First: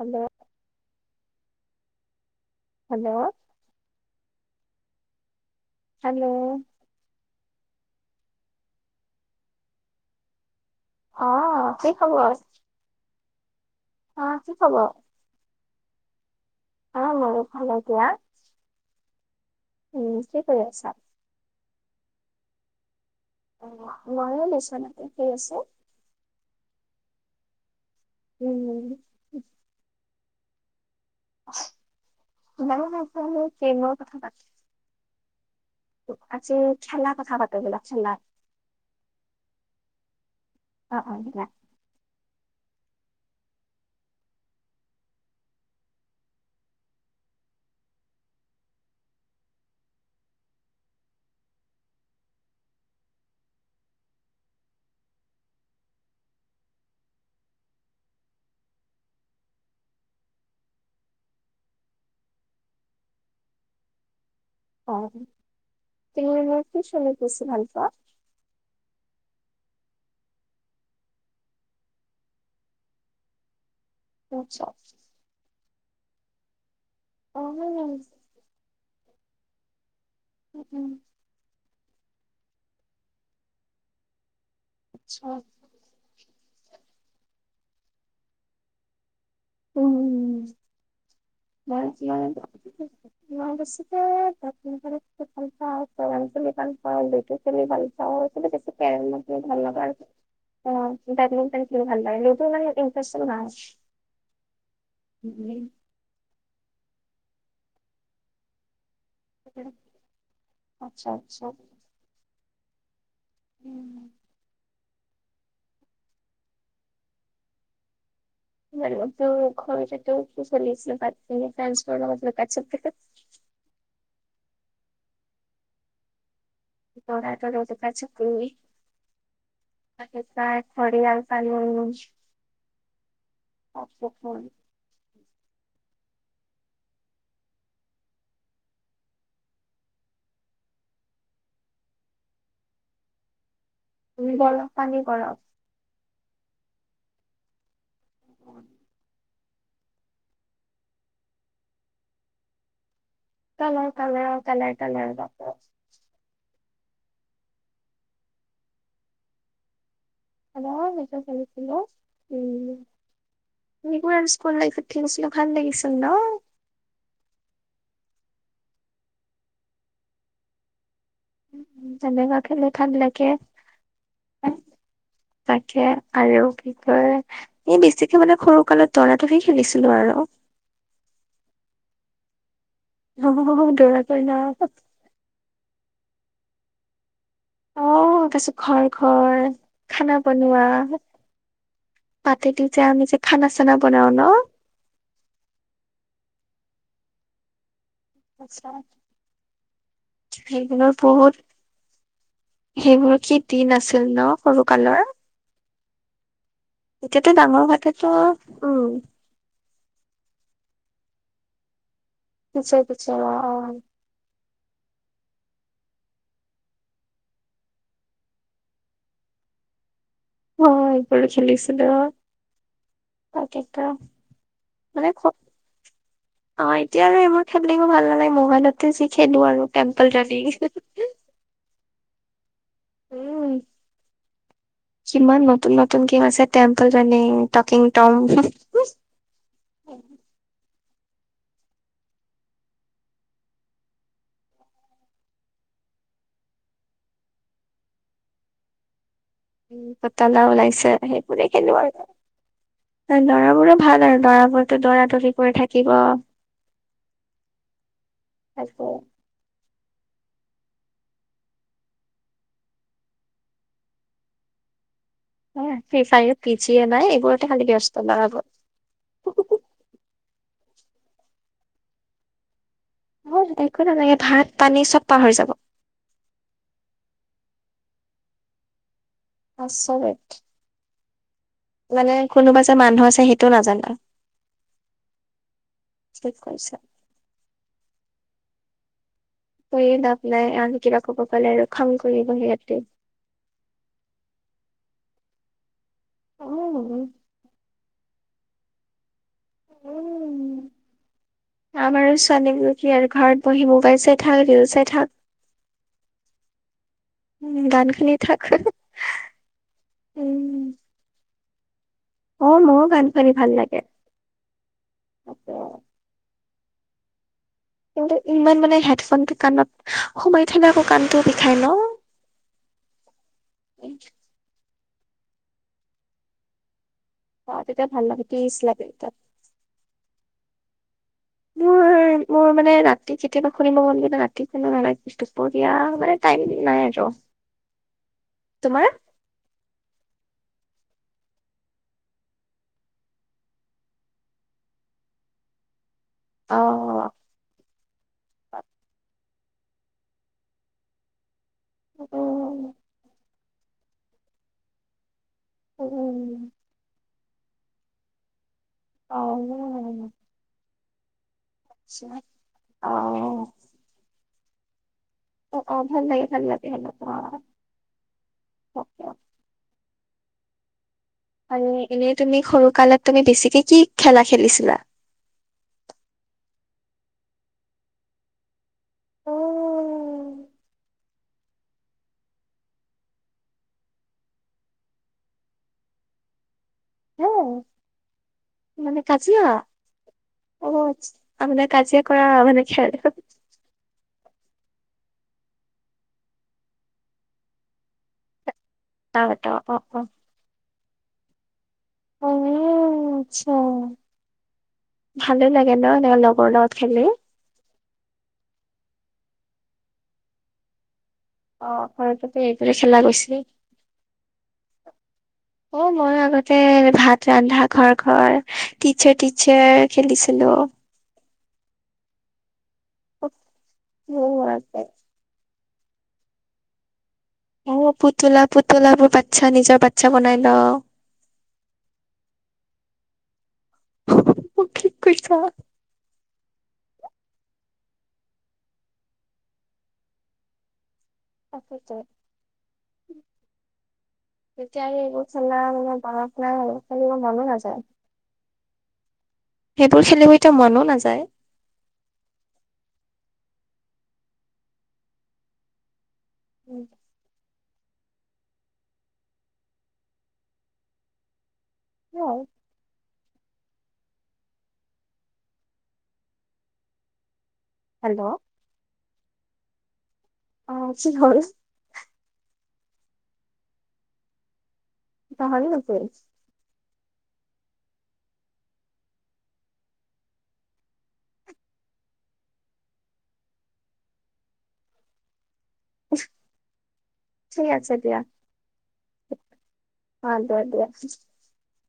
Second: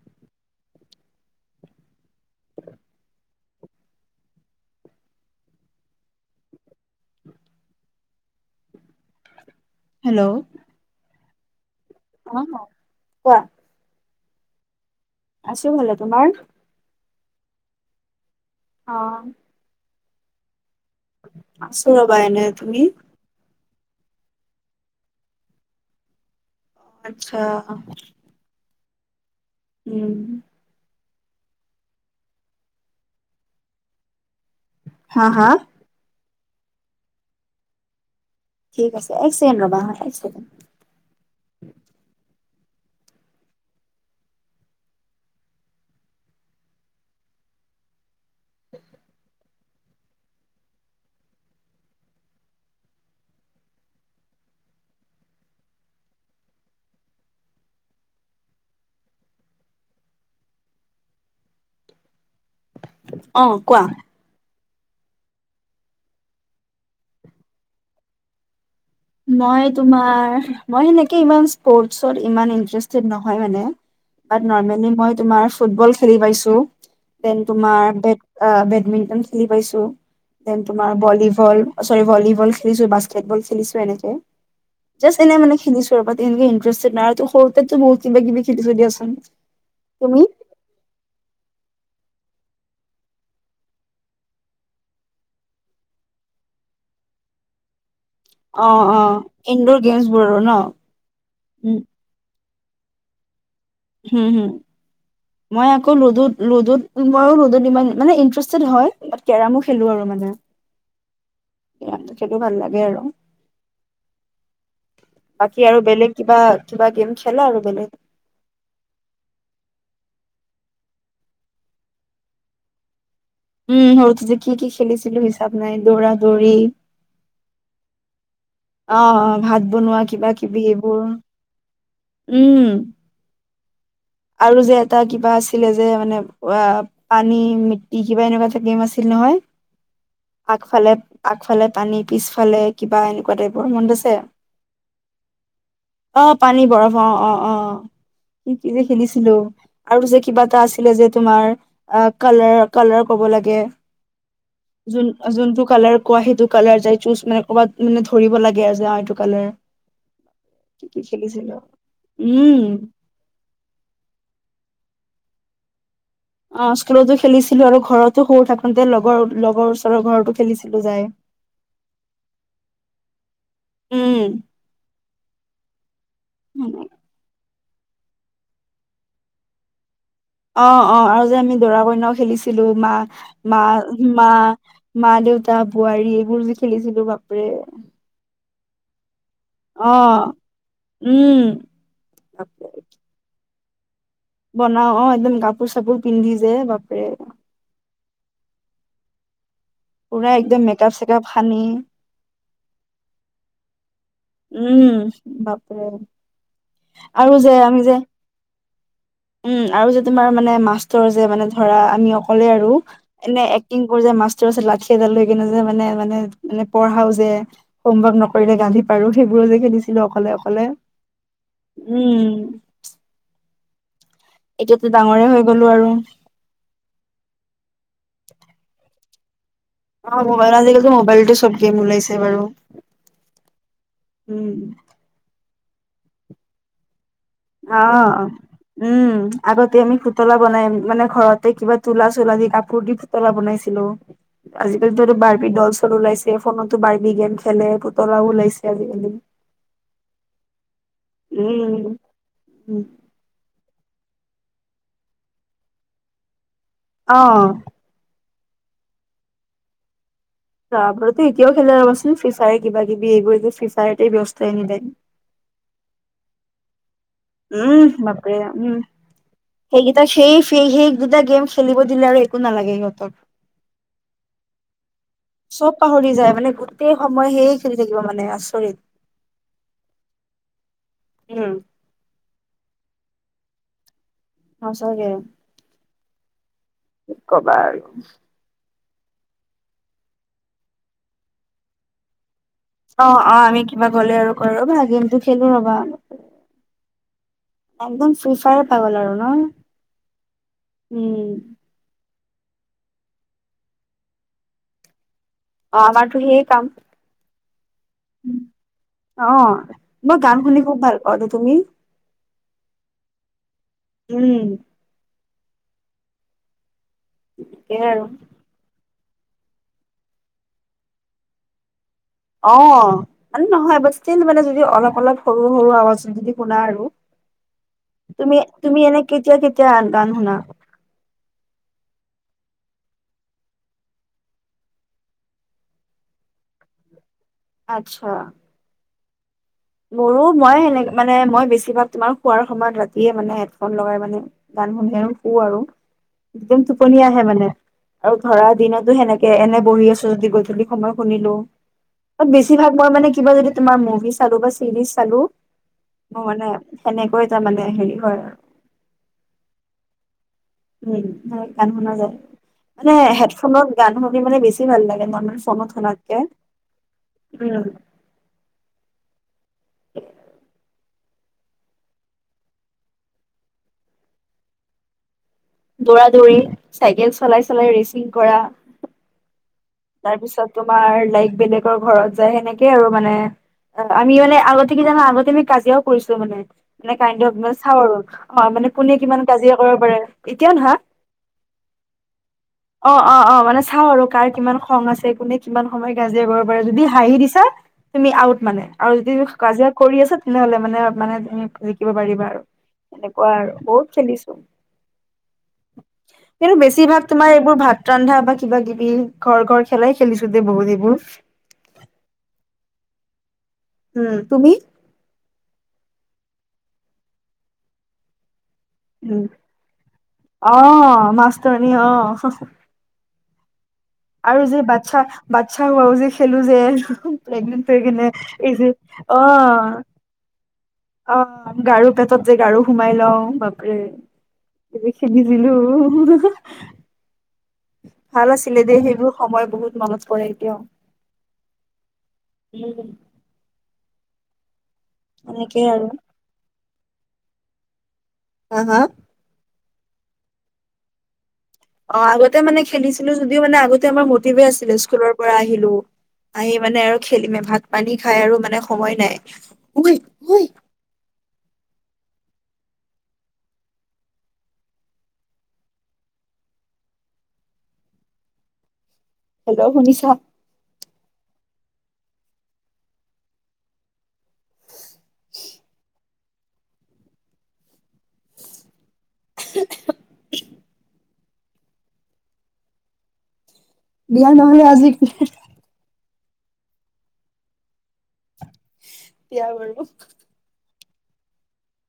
হৱ। Hello hello! Hello অ' কি খবৰ? অ কোৱা আ' কি খবৰ? আছো ভালে তোমাৰ? অ' মোৰ ভালকীয়া। অ' উম কি কৰি আছা? আছৰবা এনে তুমি? মইও বিচনাতে শুই আছো। আতচ্ছা। উম' উম'। [inaudible] কি নো কথা পাতিম। হা হা আজি খেলা কথা পাটো বলা খেলা ঠিক আছে, এক ছেকেণ্ড ৰবা হা, এক ছেকেণ্ড। অ অ দিয়া [inaudible] অ' কোৱা? অ' তুমি মানে কি চেনিট বেছি ভাল পোৱা? মই তোমাৰ মই হেনেক ইচপৰটচ ইমান ইনষ্টাৰেচেটটে নহয় মানে। আচ্ছা [unintelligible] তোমাৰ ফুটবল খেলি পাইছো, দেন অ তোমাৰ বেট-বেট বেডমিন্টন খেলি পাইছো। দেন তোমাৰ উম ভলীবল চৰি ভলীবল খেলিছো, বাস্কেটবল খেলিছো। যেনে কৰে যাচষ্ট এনে মানে যোৱা দেই [inaudible] [unintelligible] সৰুটে টো বহুত কিবা কিবি খেলী ছো দীয়া ছোন তুমি? [inaudible] [unintelligible] বেটমিন্তন খেলি ভাল পায় অ অ ন? ইনডোৰ গেমছ মোৰ বোৰৰো ন? মানে উম ইন্ত্ৰেচন নাই। হম হম, মই আকৌ লুডুত লুডুত মইয়ো লুডুত ইমান মানে ইন্টাৰেষ্টেড হয়। বাত কেৰামো খেলো আৰু মানে আচ্ছা আচ্ছা কেৰম খেলো ভাল লাগে আৰু। উম। বাকী আৰু বেলেগ কিবা-কিবা গেম খেলা আৰু বেলেগ? [unintelligible] উম, সৰুতে যে কি কি খেলিছিলো হিচাপ নাই দৌৰা-দৌৰ তৰা [unintelligible] আহ, ভাত বনোৱা কিবা-কিবি এইবোৰ, ঘৰিয়াল পালোঁ উম। বৰফ আৰু যে এটা কিবা আছ ছিলে যে মানে অ' পানী, মিট্টি কিবা এনেকুৱা এটা গেম আছিল নহয়। আগফালে-আগফালে পানী পিছফালে কিবা এনেকুৱা টাইপ। তুমি বৰফ পানি কৰা। অ' পানী বৰফ, অ' অ' অ' কি কি যে। শুনিছিলো আৰু যে কিবা এটা আছিলে যে তোমাৰ অ, কালাৰ-কালাৰ ল কালাৰ কালাৰ কালাৰ কালাৰ বাপৰে যোনটো কালাৰ কোৱা সেইটো কালাৰ য চুজ মানে কৰ'ৰবাত মানে ধৰিব লাগে আৰু অ এইটো কালাৰ। [unintelligible] কি মজ কি খেলিছিলো চালছিলিলো উম, পোৰা স্কুল লাইফত থঠিক আছিলো ভাল লাগিছিল ন। অ, স্কুলতো খেলিছিলো আৰু ঘৰতো সৰু থাকোতে লগৰ-লগৰ ওচৰৰ ঘৰতো খেলিছিলো যাই। তেনেকুৱা খেলি ভাল লাগে। উম তাকে আৰু কি কয় এই বেছিকে মানে সৰু কালত টৰ্না টফি খেলিছিলো আৰু অ', অ', আৰু যে আমি দৰা কইনাও খেলিছো ছিলো দৌৰা কইনা মা-মা-মা-মা, দেউতা, বোৱাৰী এইবোৰ যে খেলিছিলো বাপৰে। অ, তাৰপিছত ঘৰ-ঘৰ হয় অ খানা বনোৱা উম বাপৰে। মাতেতিদি যে আমি যে খানা বনাওঁ ন। বনাও অ একদম কাপোৰ চাপোৰ পিন্ধি যে বাপৰে। আচ্চা। পুৰা একদম মেকআপ সেইবোৰৰ চেকআপ বহুত সানি সেইবোৰ কি দিন আছিল ন। সৰু উম, কালৰ বাপৰে। এতিয়াতো আৰু যে ডাঙৰ আমি যে হোৱাতেতো উম উম, আৰু আৰু যে তোমাৰ মানে মাষ্টৰ যে ধৰা আমি অকলে আৰু পিছে পিছে এনে অ এক্টিংবোৰ যে মাছ পিছত লাঠি এডাল লৈ কিনে যে মানে-মানে-মানে পঢ়াও যে হোমৱৰ্ক নকৰিলে গালি পাৰো সেইবোৰ যে খেলিছিলো অকলে-অকলে হয় এইবোৰো খেলিছিলো উম, ত এতিয়াতো মানে ডাঙৰে হৈ গলো আৰু অ এতিয়া আৰু এইবোৰ খেলিলও ভাল নালাগে মোবাইলতে। খেলো আৰু টেম্পল অ ৰানিং মোবাইল আজিকালো মোবাইলতো চব গেম ওলাইছে বাৰু উ উম কিমান নতুন নতুন গম আছে টেম্পল ৰানিং টকিং অ টম উম আগতে আমি সুতলা বনাইম মানে ঘৰতে কিবা তোলা চোুলা দি কাপোৰ দি পুতলা বনাইছিলো আজিকালিতো বাৰিবি ডলছৰ ওলাইছে ফোনতো বাৰিবি গেম খেলে পুতলাও ওলাইছে আজিকালি। উ পতালা ওলাইছে সেইবোৰে খেলো উম, আৰু লৰাবোৰ ভাল আৰু দৰাবোৰতো দৰা দৰি কৰি থাকিব অ টাকে তাৰপতো এতিয়াও খেলা ৰবাচোন ফিচাৰে কিবা কিবি এইবোৰ যে ফিচাৰতে ব্যৱস্থাই এনিটাইম। ফিফাহত পি জি নাই। এইবোৰতে খালি উম ব্যস্ত মাপ ল'ৰাবোৰ উম হেগ সেই সেই ফিৰহে দুটা গেম খেলিব দিলে আৰু একো নালাগে। মোৰ একো নালাগে ভাত পানী চব পাহৰি যাব চব পাহৰি যায় মানে গোটেই সময় সেই শুই থাকিব মানে আচৰিত। আচৰিত উম, মানে কোনোবা যে মানুহ আছে। সেইটো নাজানা সচাগে ঠিক কৈছা কি কবাৰ। কৰিয়ে লাভ নাই আৰু কিবা ক'ব পালে আৰু খং কৰিবহি। অ, অ, আমি কিবা গ'লে আৰু কৰৰ ভাগিনটো গেমটো খেলো ৰবা। উম উ একদম ফ্ৰী ফায়াৰ পাাগল আৰু উম। নহ উম। আমাৰ কি আৰু ঘৰত বহি মোবাইল চাই থাক ৰীল চাই থাক। অ আমাৰতো হেই কাম। উম গান শুনি থাক অ মই গান শুনি উম খুব ভাল পাওঁ দে তুমি। অ ময়ো গান শনি ভাল লাগে। উম তাকেই আৰু কিন্তু ইমান মানে হেডফোনটো কাণত সোমাই থলে আকৌ কাণটো বিষাই ন। অ মানে নহয় ব মানে যদি অলপ অলপ সৰু সৰু আৱাজ যদি শুনা আৰু। অ তেতিয়া ভাল লাগে তুমি পিচ লাগে তুমি এনে তাত। কেতিয়া কেতিয়া গান শুনা। উম। মোৰ মানে ৰাতি কেতিয়াবা শুনিব মন। কিন্তু ৰাতি কোনো নালাগে দুপৰীয়া মানে টাইম নাই আৰু। আচ্ছা হা মোৰো মই সেনে মানে মই বেছিভাগ তোমাৰ খোৱাৰ সময়ত ৰাতিয়ে মানে হেডফোন লগাই মানে। গান শুনি শু আৰু অ একদম টোপনি আহে মানে আৰু ধৰা দিনতো সেনেকে। এনে বহি আছো যদি গধূলি সময় শুনিলো ত বেছিভাগ উম। মই মানে কিবা য তোমাৰ মুভি। চালো বা চিৰিজ চালো মোৰ উম। মানে সেনেকৈ তাৰ মানে হেৰি হয় আৰু। অ উম গান শুনা আচ্ছা যায় অ', মানে হেডফোনত গান শুনি মানে বেছি ভাল লাগে। মানুহে অ', ফোনত অ', ভাল শুনাতকে। লাগে ভাল লাগে সেনেকুৱা। অ'কে। [unintelligible] আৰু এনেই তুমি সৰু কালত তুমি বেছিকে কি খেলা খেলিছিলা। দৌৰা-দৌৰি, চাইকেল চলাই চলাই ৰেচিং কৰা। অ', তাৰ পিছত তোমাৰ লাইক বেলেগৰ ঘৰত যায় সেনেকে আৰু মানে। অ আমি মানে আগতে কি জানো আগতে আমি কাজিয়াও কৰিছো মানে। মানে হে কাইণ্ড মানে চাও আৰু অ মানে কোনে কিমান কাজিয়া কৰিব পাৰে এতিয়াও নহয়। আপোনাৰ কাজিয়া কৰা মানে অ খোলো। অ অ মানে চাওঁ আৰু কাৰ কিমান খং আছে কোনে কিমান সময় কাজিয়াৰ পৰা যদি হাঁহি দিছা তুমি আউট মানে। আৰু যদি অ', অ', কাজিয়া কৰি অ', আছে তেনেহ'লে মানে মানে। শিকিব পাৰিবা অ' আৰু একুৱা আৰু আচ্ছা বহুত খেলিছো। ভালে লাগে ন এনেকা লগৰ কিন্তু লগত বেছি খেলি ভাগ তোমাৰ এইবোৰ ভাগ। ৰন্ধা বা কিবা কিবি ঘৰ ঘৰ খেলাই খেলিছো দে বহুত এইবোৰ। অ ঘৰততে এইেইটোৰে খেলা গৈছিলি। উম তুমি তে ভাত ৰান্ধা ঘৰ ঘৰ। টিচাৰ উম টিচাৰ খেলিছিলো। অ মাষ্টৰনী অ অ আৰু যে বাচ্ছা বাচ্ছা হোৱাও যে খেলো যে। অ প্ৰেগ্নে কিনে পুতলা পুতলাবোৰ অ বাচ্ছা নিজৰ বাচ্ছা বনাই লও অ গাৰু পেটত যে গাৰু সোমাই লওঁ বাপৰে কি এ খে কৰিছা দিছিলো ভাল আছিলে দেই সেইবোৰ সময় বহুত মনত পৰে এতিয়াও আকিট উম তেতিয়া এইবোৰ খেলা এনেকেই আৰু মানে মনত নাই হ খেলিবোৰ মনো নাযায় হ হা সেইবোৰ খেলিব এতিয়া মনো নাযায়। অঁ আগতে মানে খেলিছিলো যদিও মানে আগতে আমাৰ মটিভে আছিলে স্কুলৰ পৰা আহিলো। আহি মানে আৰু খেলিমে ভাগ পানী খাই আৰু মানে সময় নাই। আহঁ। হেল্ল', হেল্ল ' শুনিছা? অঁ কি হয়? পাহৰিলি নেকি! [inaudible] বিয়া নহলে আজি। ঠিক আছে দিয়া। বিয়া বাৰু অ [unintelligible]